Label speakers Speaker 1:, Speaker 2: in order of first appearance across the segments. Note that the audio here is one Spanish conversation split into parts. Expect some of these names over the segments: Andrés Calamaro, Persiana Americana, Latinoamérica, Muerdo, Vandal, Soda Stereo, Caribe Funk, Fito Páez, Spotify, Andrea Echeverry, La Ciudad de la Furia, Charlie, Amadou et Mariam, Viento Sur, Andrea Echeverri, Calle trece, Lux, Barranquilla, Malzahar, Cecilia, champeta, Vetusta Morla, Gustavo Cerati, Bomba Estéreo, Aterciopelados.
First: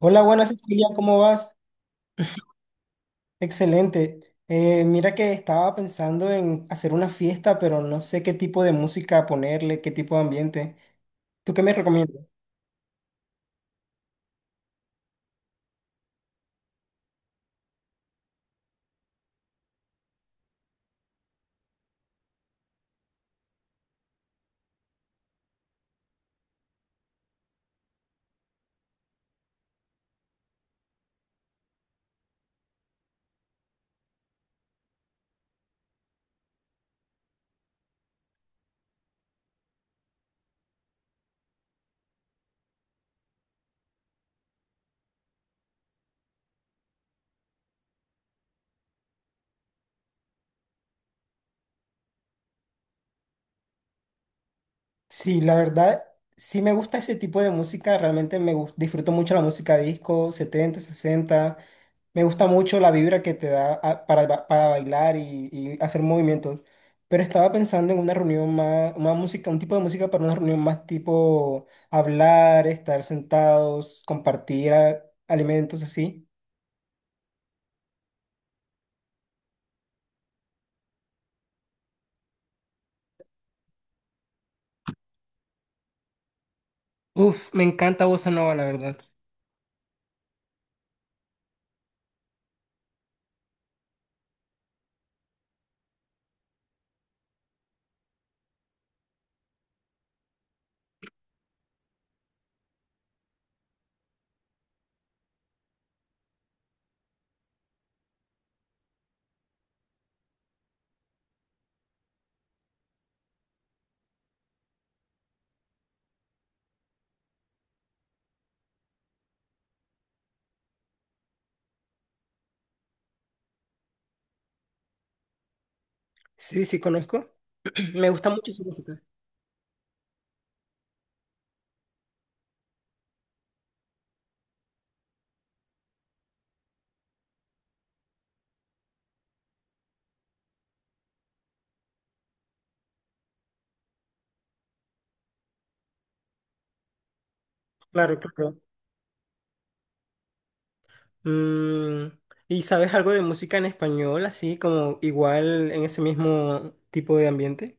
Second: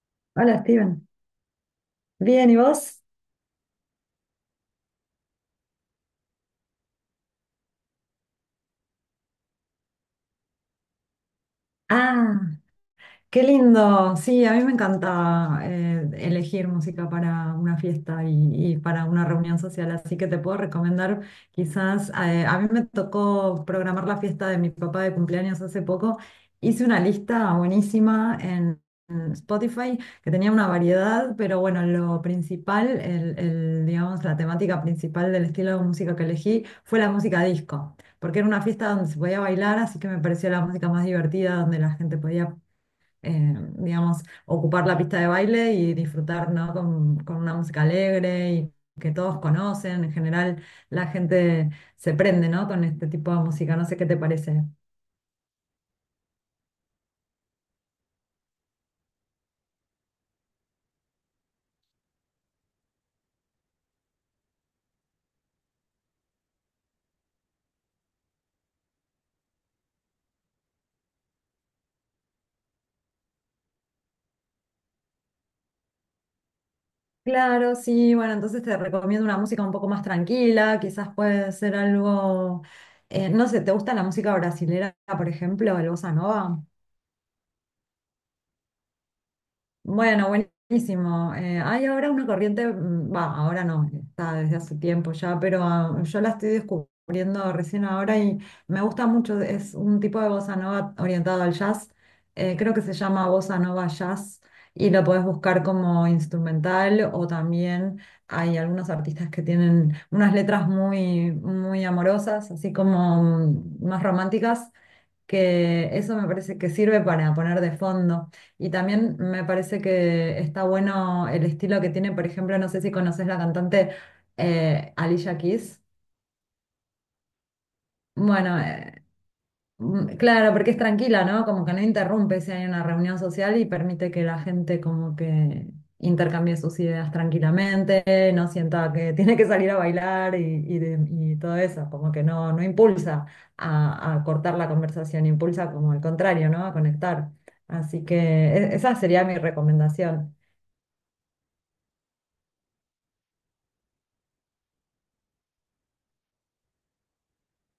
Speaker 1: Hola, buenas
Speaker 2: Hola,
Speaker 1: Cecilia,
Speaker 2: Steven.
Speaker 1: ¿cómo vas?
Speaker 2: Bien, ¿y vos?
Speaker 1: Excelente. Mira que estaba pensando en hacer una fiesta, pero no sé qué tipo de música ponerle, qué tipo de ambiente. ¿Tú qué me recomiendas?
Speaker 2: Ah, qué lindo, sí, a mí me encanta elegir música para una fiesta y para una reunión social, así que te puedo recomendar quizás, a mí me tocó programar la fiesta de mi papá de cumpleaños hace poco, hice una lista buenísima en Spotify que tenía una variedad, pero bueno, lo principal, digamos, la temática principal del estilo de música que elegí fue la música disco. Porque era una fiesta donde se podía bailar, así que me pareció la música más divertida, donde la gente podía digamos, ocupar la pista de baile y disfrutar, ¿no? Con una música alegre y que todos conocen. En general, la gente se prende, ¿no? Con este tipo de música. No sé qué te parece.
Speaker 1: Sí, la verdad, sí me gusta ese tipo de música, realmente disfruto mucho la música disco, 70, 60. Me gusta mucho la vibra que te da para bailar y hacer movimientos. Pero estaba pensando en una reunión más, una música, un tipo de música para una reunión más tipo hablar, estar sentados, compartir alimentos así.
Speaker 2: Claro, sí, bueno, entonces te recomiendo una música un poco más tranquila, quizás puede ser algo, no sé, ¿te gusta la música brasilera, por ejemplo, el bossa nova?
Speaker 1: Uf, me encanta bossa nova, la verdad.
Speaker 2: Bueno, buenísimo. Hay ahora una corriente, va, ahora no, está desde hace tiempo ya, pero ah, yo la estoy descubriendo recién ahora y me gusta mucho. Es un tipo de bossa nova orientado al jazz. Creo que se llama bossa nova jazz y lo podés buscar como instrumental o también hay algunos artistas que tienen unas letras muy amorosas, así como más románticas que eso me parece que sirve para poner de fondo. Y también me parece que está bueno el estilo que tiene, por ejemplo, no sé si conoces la cantante Alicia Keys.
Speaker 1: Sí, sí, conozco. Me gusta mucho
Speaker 2: Bueno,
Speaker 1: su música.
Speaker 2: mm, claro, porque es tranquila, ¿no? Como que no interrumpe si hay una reunión social y permite que la gente como que intercambie sus ideas tranquilamente, no sienta que tiene que salir a bailar y todo eso, como que no impulsa a cortar la conversación, impulsa como al contrario, ¿no? A conectar. Así que
Speaker 1: Claro, claro.
Speaker 2: esa sería mi recomendación.
Speaker 1: Mm, ¿y sabes algo de música en español, así como igual en ese mismo tipo de ambiente?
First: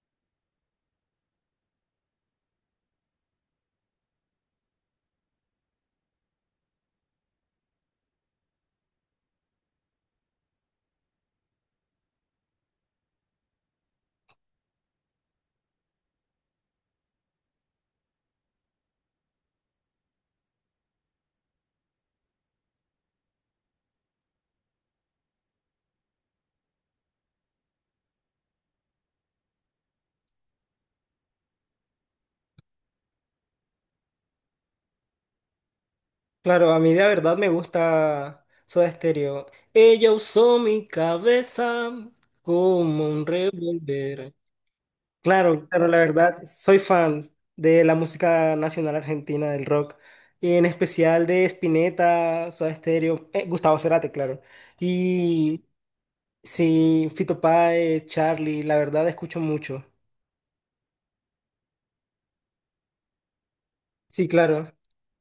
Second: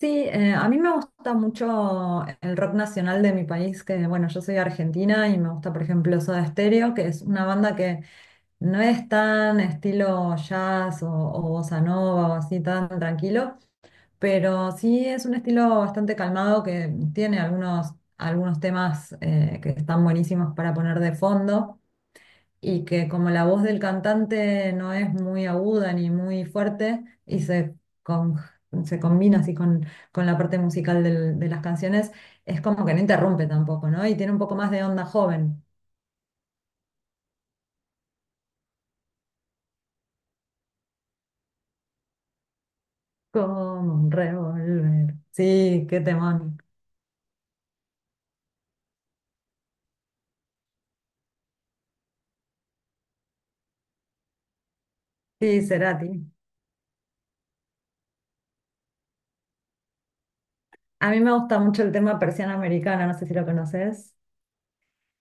Speaker 2: Sí, a mí me gusta mucho el rock nacional de mi país, que bueno, yo soy argentina y me gusta, por ejemplo, Soda Stereo, que es una banda que no es tan estilo jazz o bossa nova o así tan tranquilo, pero sí es un estilo bastante calmado que tiene algunos temas que están buenísimos para poner de fondo y que como la voz del cantante no es muy aguda ni muy fuerte con- se combina así con la parte musical de las canciones, es como que no interrumpe tampoco, ¿no? Y tiene un poco más de onda joven.
Speaker 1: Claro, a mí de verdad me gusta Soda Stereo. Ella usó mi cabeza como un
Speaker 2: Como un
Speaker 1: revólver.
Speaker 2: revólver.
Speaker 1: Claro,
Speaker 2: Sí,
Speaker 1: claro, la
Speaker 2: qué
Speaker 1: verdad,
Speaker 2: temón.
Speaker 1: soy fan de la música nacional argentina, del rock, y en especial de Spinetta, Soda Stereo, Gustavo Cerati, claro.
Speaker 2: Sí,
Speaker 1: Y
Speaker 2: Cerati.
Speaker 1: sí, Fito Páez, Charlie, la verdad escucho mucho.
Speaker 2: A mí me gusta mucho el tema Persiana Americana, no sé si lo conoces.
Speaker 1: Sí, claro.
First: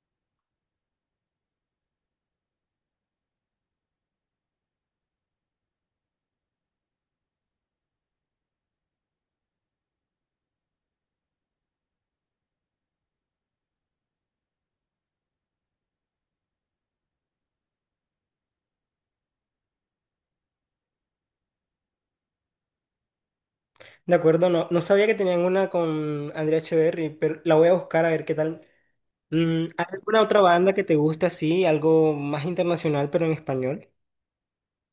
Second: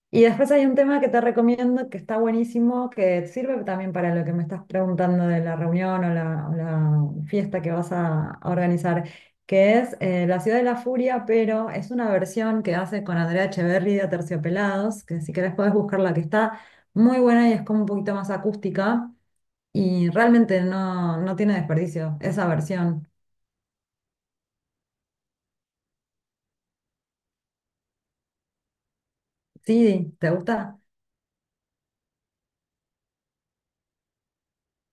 Speaker 2: Y después hay un tema que te recomiendo que está buenísimo, que sirve también para lo que me estás preguntando de la reunión o la fiesta que vas a organizar, que es La Ciudad de la Furia, pero es una versión que hace con Andrea Echeverri de Aterciopelados, que si querés podés buscarla, que está muy buena y es como un poquito más acústica y realmente no tiene desperdicio esa versión.
Speaker 1: De acuerdo, no, no sabía que tenían una con Andrea Echeverry, pero la voy a buscar a ver qué tal. Mm, ¿hay
Speaker 2: Sí,
Speaker 1: alguna
Speaker 2: ¿te
Speaker 1: otra banda
Speaker 2: gusta?
Speaker 1: que te guste así, algo más internacional pero en español?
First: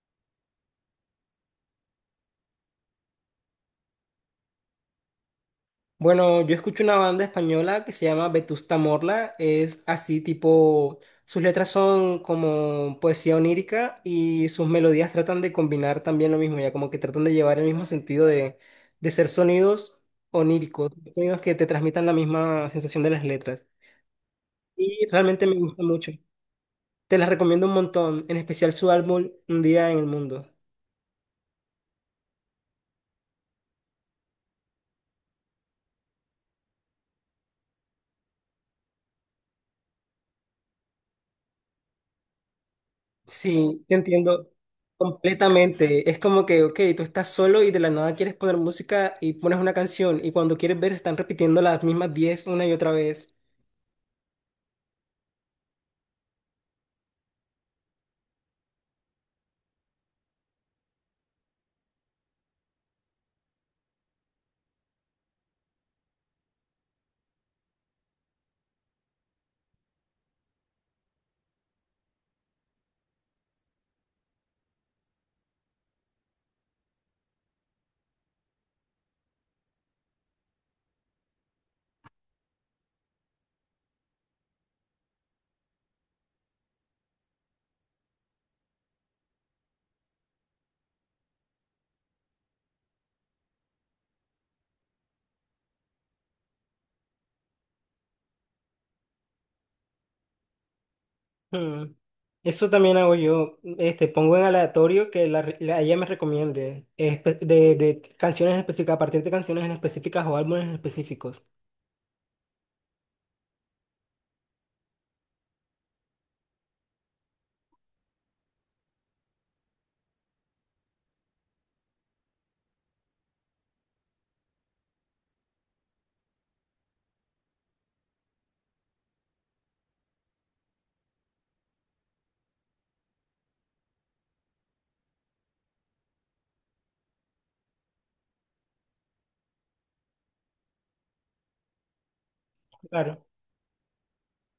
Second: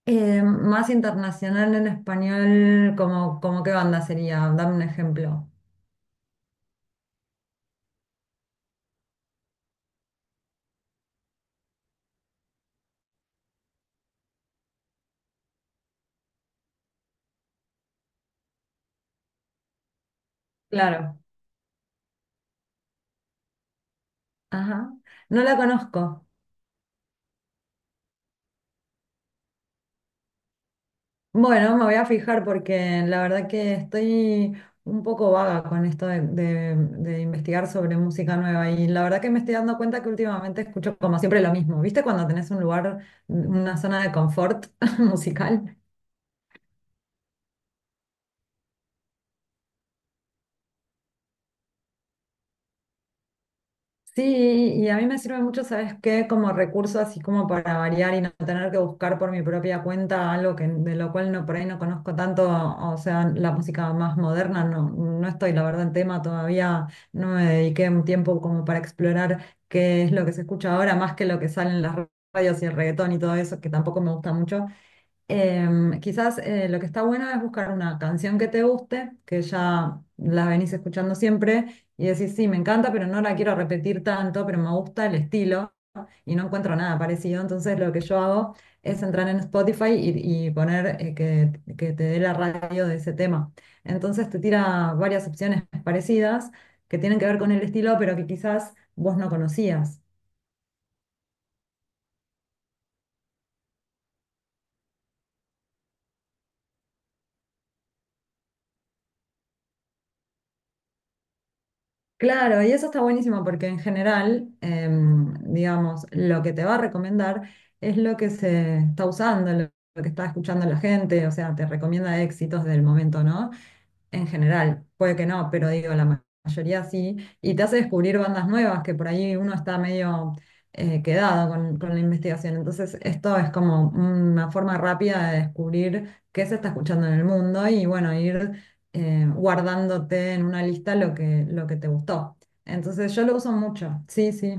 Speaker 2: Más internacional en español, como qué banda sería, dame un ejemplo.
Speaker 1: Bueno, yo escucho una banda española que se llama Vetusta Morla, es así tipo, sus letras son como poesía onírica y sus melodías tratan de combinar también lo mismo, ya como que tratan de llevar el mismo sentido de ser sonidos oníricos,
Speaker 2: Claro.
Speaker 1: sonidos que te transmitan la misma sensación de las letras.
Speaker 2: Ajá,
Speaker 1: Y
Speaker 2: no
Speaker 1: realmente
Speaker 2: la
Speaker 1: me gusta mucho.
Speaker 2: conozco.
Speaker 1: Te las recomiendo un montón, en especial su álbum Un día en el mundo.
Speaker 2: Bueno, me voy a fijar porque la verdad que estoy un poco vaga con esto de investigar sobre música nueva y la verdad que me estoy dando cuenta que últimamente escucho como siempre lo mismo. ¿Viste cuando tenés un lugar, una
Speaker 1: Sí, te
Speaker 2: zona de
Speaker 1: entiendo
Speaker 2: confort musical?
Speaker 1: completamente. Es como que, ok, tú estás solo y de la nada quieres poner música y pones una canción y cuando quieres ver se están repitiendo las mismas 10 una y otra vez.
Speaker 2: Sí, y a mí me sirve mucho, ¿sabes qué? Como recurso, así como para variar y no tener que buscar por mi propia cuenta algo que, de lo cual no, por ahí no conozco tanto, o sea, la música más moderna, no estoy, la verdad, en tema todavía, no me dediqué un tiempo como para explorar qué es lo que se escucha ahora, más que lo que sale en las radios y el reggaetón y todo eso, que tampoco me gusta mucho. Quizás lo que está bueno es buscar una canción que te guste, que ya la venís escuchando siempre y decís, sí, me encanta, pero no la quiero repetir tanto, pero me gusta el estilo y no encuentro nada parecido. Entonces lo que yo hago es entrar en Spotify y poner que te dé la radio de ese tema. Entonces te tira varias opciones parecidas que tienen que ver con el estilo, pero que quizás vos no conocías.
Speaker 1: Hmm. Eso también hago yo. Este, pongo en aleatorio que ella me recomiende de canciones específicas, a partir de canciones en específicas o álbumes en específicos.
Speaker 2: Claro, y eso está buenísimo porque en general, digamos, lo que te va a recomendar es lo que se está usando, lo que está escuchando la gente, o sea, te recomienda éxitos del momento, ¿no? En general, puede que no, pero digo, la mayoría sí, y te hace descubrir bandas nuevas que por ahí uno está medio quedado con la investigación. Entonces, esto es como una forma rápida de descubrir qué se está escuchando en el mundo y bueno, ir guardándote en una lista lo que te gustó. Entonces,
Speaker 1: Claro.
Speaker 2: yo lo uso mucho, sí, sí.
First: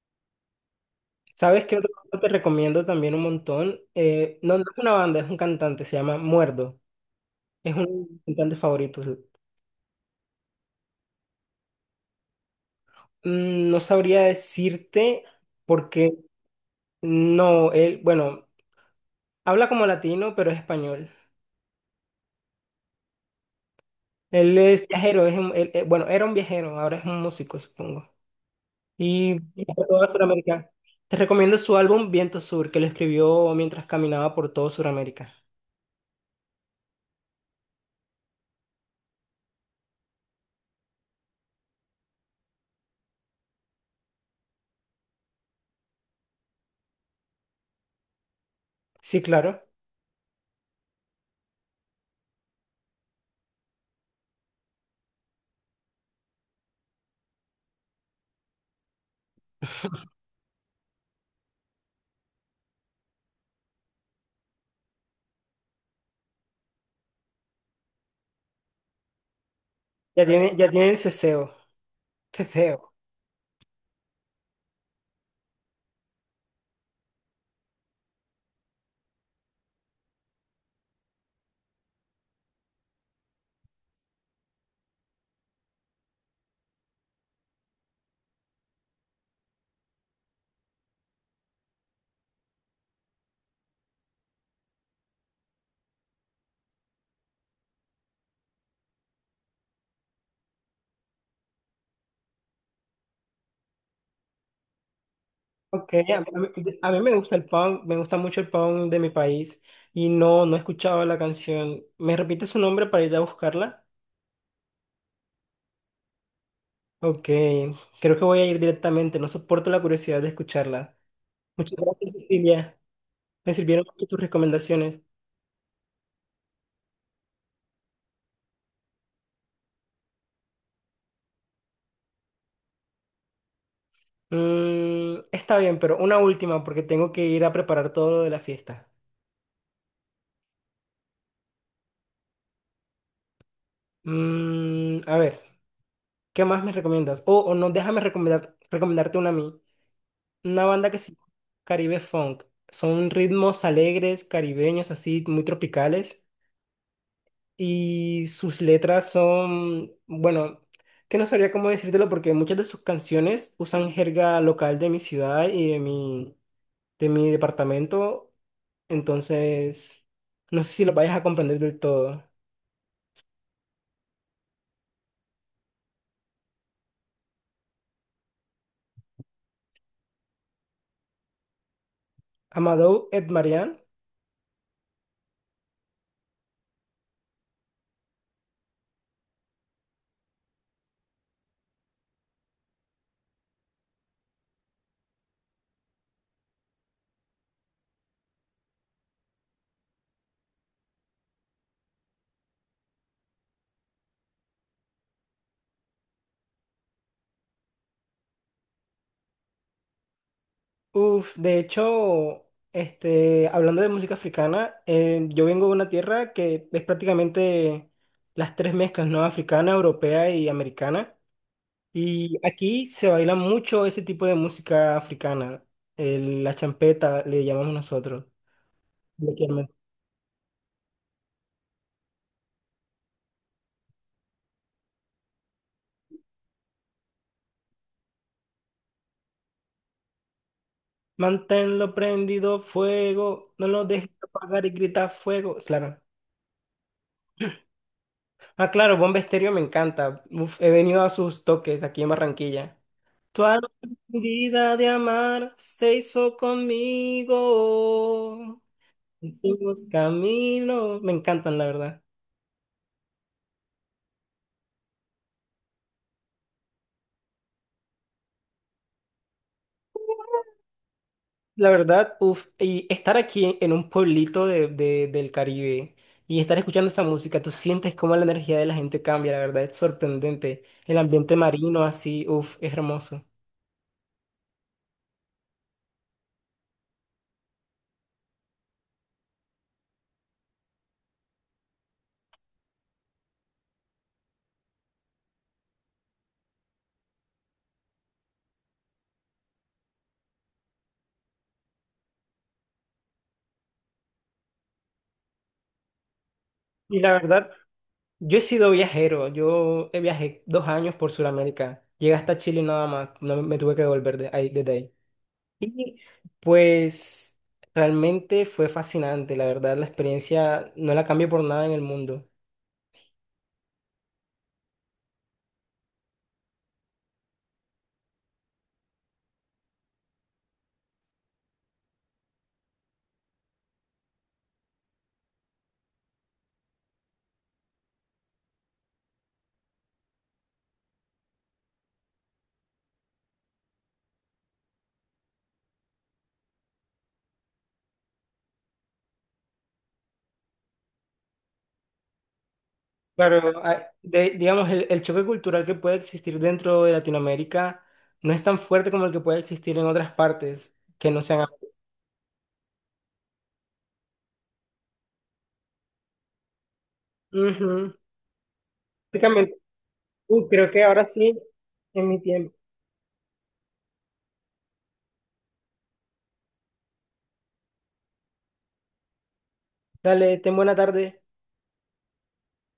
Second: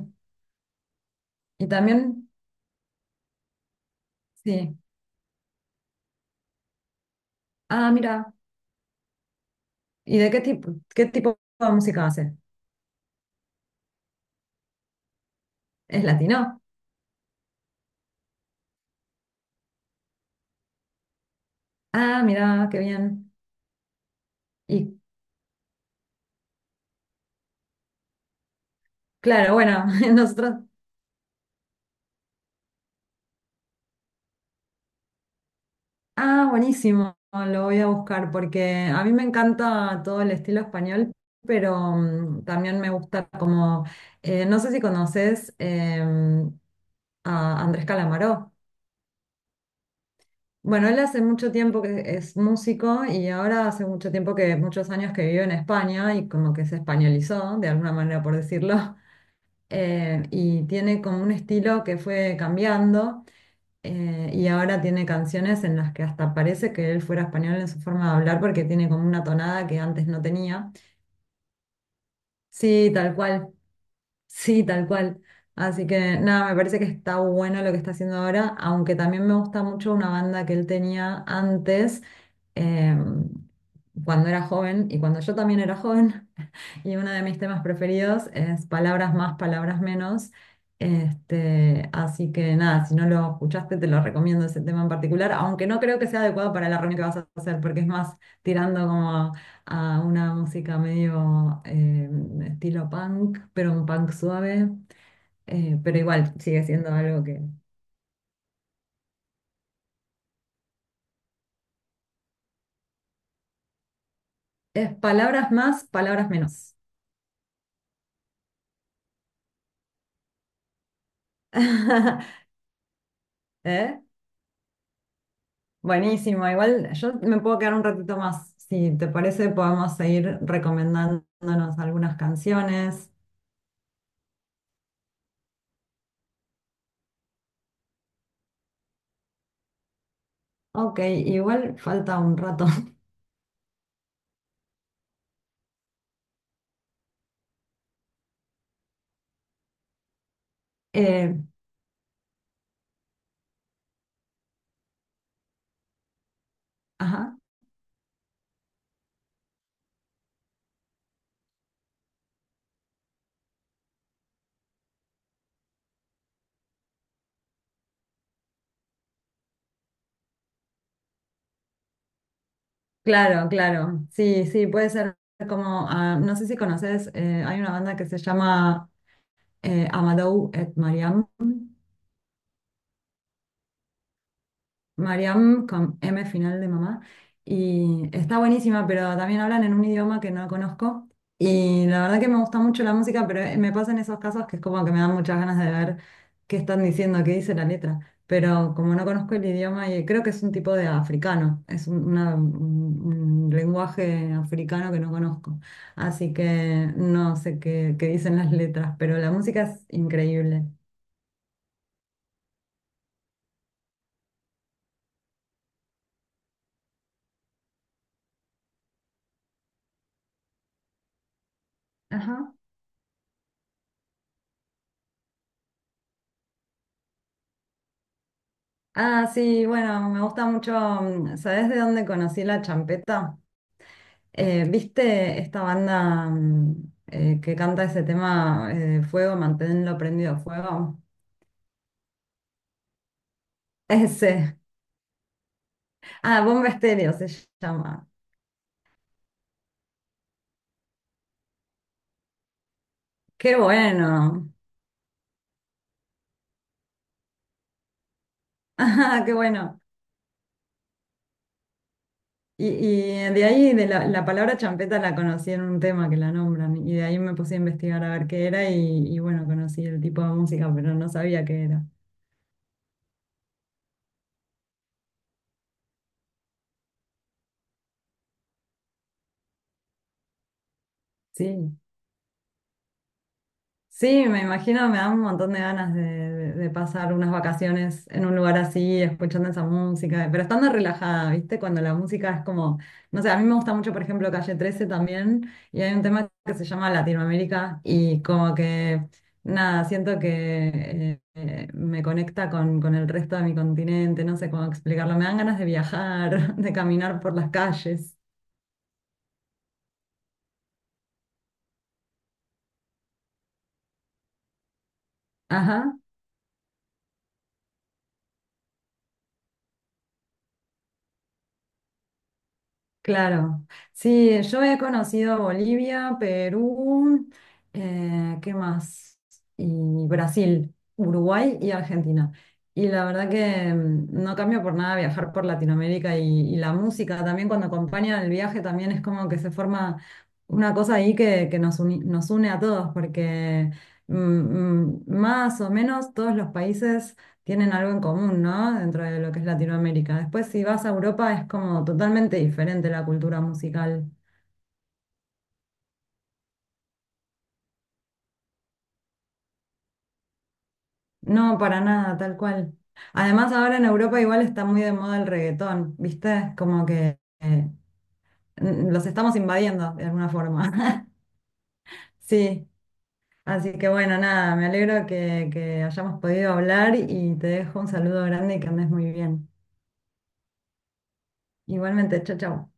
Speaker 1: ¿Sabes
Speaker 2: Y
Speaker 1: qué otro grupo te
Speaker 2: también,
Speaker 1: recomiendo también un montón? No es
Speaker 2: sí.
Speaker 1: una banda, es un cantante, se llama Muerdo. Es
Speaker 2: Ah,
Speaker 1: un
Speaker 2: mira,
Speaker 1: cantante favorito. Sí.
Speaker 2: ¿y de qué tipo de música hace?
Speaker 1: Mm, no sabría decirte
Speaker 2: ¿Es
Speaker 1: porque
Speaker 2: latino?
Speaker 1: no, él, bueno, habla como latino, pero es español.
Speaker 2: Ah, mira, qué bien.
Speaker 1: Él es
Speaker 2: ¿Y
Speaker 1: viajero, es un- él- él- bueno, era un viajero, ahora es un músico, supongo. Y
Speaker 2: claro,
Speaker 1: viajó
Speaker 2: bueno,
Speaker 1: toda
Speaker 2: nosotros...
Speaker 1: Sudamérica. Te recomiendo su álbum Viento Sur, que lo escribió mientras caminaba por todo Sudamérica.
Speaker 2: Ah, buenísimo, lo voy a buscar porque a mí me encanta todo el estilo español, pero también me gusta como, no sé si conoces a Andrés Calamaro.
Speaker 1: Sí, claro.
Speaker 2: Bueno, él hace mucho tiempo que es músico y ahora hace mucho tiempo que, muchos años que vive en España y como que se españolizó, de alguna manera por decirlo, y tiene como un estilo que fue cambiando. Y ahora tiene canciones en las que hasta parece que él fuera español en su forma de hablar porque tiene como una tonada que antes no
Speaker 1: Ya
Speaker 2: tenía.
Speaker 1: tiene el ceseo. Ceseo.
Speaker 2: Sí, tal cual, sí, tal cual. Así que nada, me parece que está bueno lo que está haciendo ahora, aunque también me gusta mucho una banda que él tenía antes, eh, cuando era joven y cuando yo también era joven, y uno de mis temas preferidos es Palabras más, palabras menos. Este, así que nada, si no lo escuchaste, te lo recomiendo ese tema en particular, aunque no creo que sea adecuado para la reunión que vas a hacer, porque es más tirando como a una música medio estilo punk, pero un punk suave.
Speaker 1: Ok,
Speaker 2: Pero igual sigue siendo
Speaker 1: a mí me
Speaker 2: algo
Speaker 1: gusta
Speaker 2: que
Speaker 1: el punk, me gusta mucho el punk de mi país y no, no escuchaba la canción. ¿Me repite su nombre para ir a buscarla?
Speaker 2: es palabras más, palabras menos.
Speaker 1: Ok, creo que voy a ir directamente, no soporto la curiosidad de escucharla. Muchas gracias, Cecilia. Me sirvieron
Speaker 2: ¿Eh?
Speaker 1: mucho tus recomendaciones.
Speaker 2: Buenísimo, igual yo me puedo quedar un ratito más. Si te parece, podemos seguir recomendándonos algunas canciones.
Speaker 1: Mm, está bien, pero una última porque tengo que ir a preparar todo lo de la fiesta.
Speaker 2: Ok, igual falta un rato.
Speaker 1: Mm, a ver, ¿qué más me recomiendas? O no, déjame recomendarte una a mí. Una banda que se llama
Speaker 2: Eh,
Speaker 1: Caribe Funk. Son ritmos alegres, caribeños, así, muy tropicales.
Speaker 2: ajá,
Speaker 1: Y sus letras son, bueno, que no sabría cómo decírtelo porque muchas de sus canciones usan jerga local de mi ciudad y de mi departamento. Entonces, no sé si lo vayas a comprender del todo.
Speaker 2: claro, claro. Sí, sí, puede ser como, ah, no sé si conoces, hay una banda que se llama Amadou et Mariam.
Speaker 1: Amadou Marian.
Speaker 2: Mariam con M final de mamá. Y está buenísima, pero también hablan en un idioma que no conozco. Y la verdad que me gusta mucho la música, pero me pasan esos casos que es como que me dan muchas ganas de ver qué están diciendo, qué dice la letra. Pero como no conozco el idioma, y creo que es un tipo de africano, es un lenguaje africano que no conozco. Así que no sé qué, qué dicen las letras, pero la música es increíble.
Speaker 1: Uf, de hecho, este, hablando de música africana, yo vengo de una tierra que es prácticamente las tres mezclas, ¿no? Africana, europea y americana. Y
Speaker 2: Ajá.
Speaker 1: aquí se baila mucho ese tipo de música africana. La champeta le llamamos nosotros.
Speaker 2: Ah, sí,
Speaker 1: Coloquialmente.
Speaker 2: bueno, me gusta mucho. ¿Sabés de dónde conocí la champeta? ¿Viste esta banda que canta ese tema Fuego, manténlo prendido fuego?
Speaker 1: Manténlo prendido, fuego. No lo dejes
Speaker 2: Ese.
Speaker 1: apagar y grita fuego. Claro.
Speaker 2: Ah, Bomba Estéreo se llama.
Speaker 1: Ah, claro, Bomba Estéreo me encanta. Uf, he venido a sus toques aquí en Barranquilla. Tu
Speaker 2: Qué
Speaker 1: alma
Speaker 2: bueno.
Speaker 1: medida de amar se hizo conmigo.
Speaker 2: Ah, qué bueno.
Speaker 1: Hicimos caminos. Me encantan, la verdad.
Speaker 2: Y de ahí, la palabra champeta la conocí en un tema que la nombran. Y de ahí me puse a investigar a ver qué era. Y bueno, conocí el tipo de música, pero no sabía qué
Speaker 1: La
Speaker 2: era.
Speaker 1: verdad, uff, y estar aquí en un pueblito del Caribe y estar escuchando esa música, tú sientes cómo la energía de la gente cambia, la verdad, es sorprendente. El ambiente
Speaker 2: Sí.
Speaker 1: marino así, uff, es hermoso.
Speaker 2: Sí, me imagino, me dan un montón de ganas de, de pasar unas vacaciones en un lugar así, escuchando esa música, pero estando relajada, ¿viste? Cuando la música es como, no sé, a mí me gusta mucho, por ejemplo, Calle trece también, y hay un tema que se llama Latinoamérica, y como que, nada, siento que me conecta con el resto de mi continente, no sé cómo explicarlo, me dan ganas de viajar, de
Speaker 1: Y la
Speaker 2: caminar por
Speaker 1: verdad,
Speaker 2: las calles.
Speaker 1: yo he sido viajero, yo viajé 2 años por Sudamérica, llegué hasta Chile nada más, no me tuve que devolver de ahí, desde ahí.
Speaker 2: Ajá.
Speaker 1: Y pues realmente fue fascinante, la verdad, la experiencia no la cambio por nada en el mundo.
Speaker 2: Claro, sí, yo he conocido Bolivia, Perú, ¿qué más? Y Brasil, Uruguay y Argentina. Y la verdad que no cambio por nada viajar por Latinoamérica y la música también cuando acompaña el viaje también es como que se forma una cosa ahí que nos nos une a todos porque más o menos todos los países tienen algo en común, ¿no? Dentro de lo que es Latinoamérica. Después, si vas a Europa, es como totalmente diferente la cultura
Speaker 1: Claro,
Speaker 2: musical.
Speaker 1: digamos, el, choque cultural que puede existir dentro de Latinoamérica no es tan fuerte como el que puede existir en otras partes que no sean.
Speaker 2: No, para nada, tal cual. Además, ahora en Europa igual está muy de moda el reggaetón, ¿viste? Como que
Speaker 1: Ujú.
Speaker 2: los estamos
Speaker 1: Prácticamente.
Speaker 2: invadiendo de alguna
Speaker 1: Creo que ahora
Speaker 2: forma.
Speaker 1: sí, en mi tiempo.
Speaker 2: Sí, así que bueno, nada, me alegro que hayamos podido hablar y te dejo un saludo grande y que andes muy bien.
Speaker 1: Dale, ten buena tarde.
Speaker 2: Igualmente, chao, chao.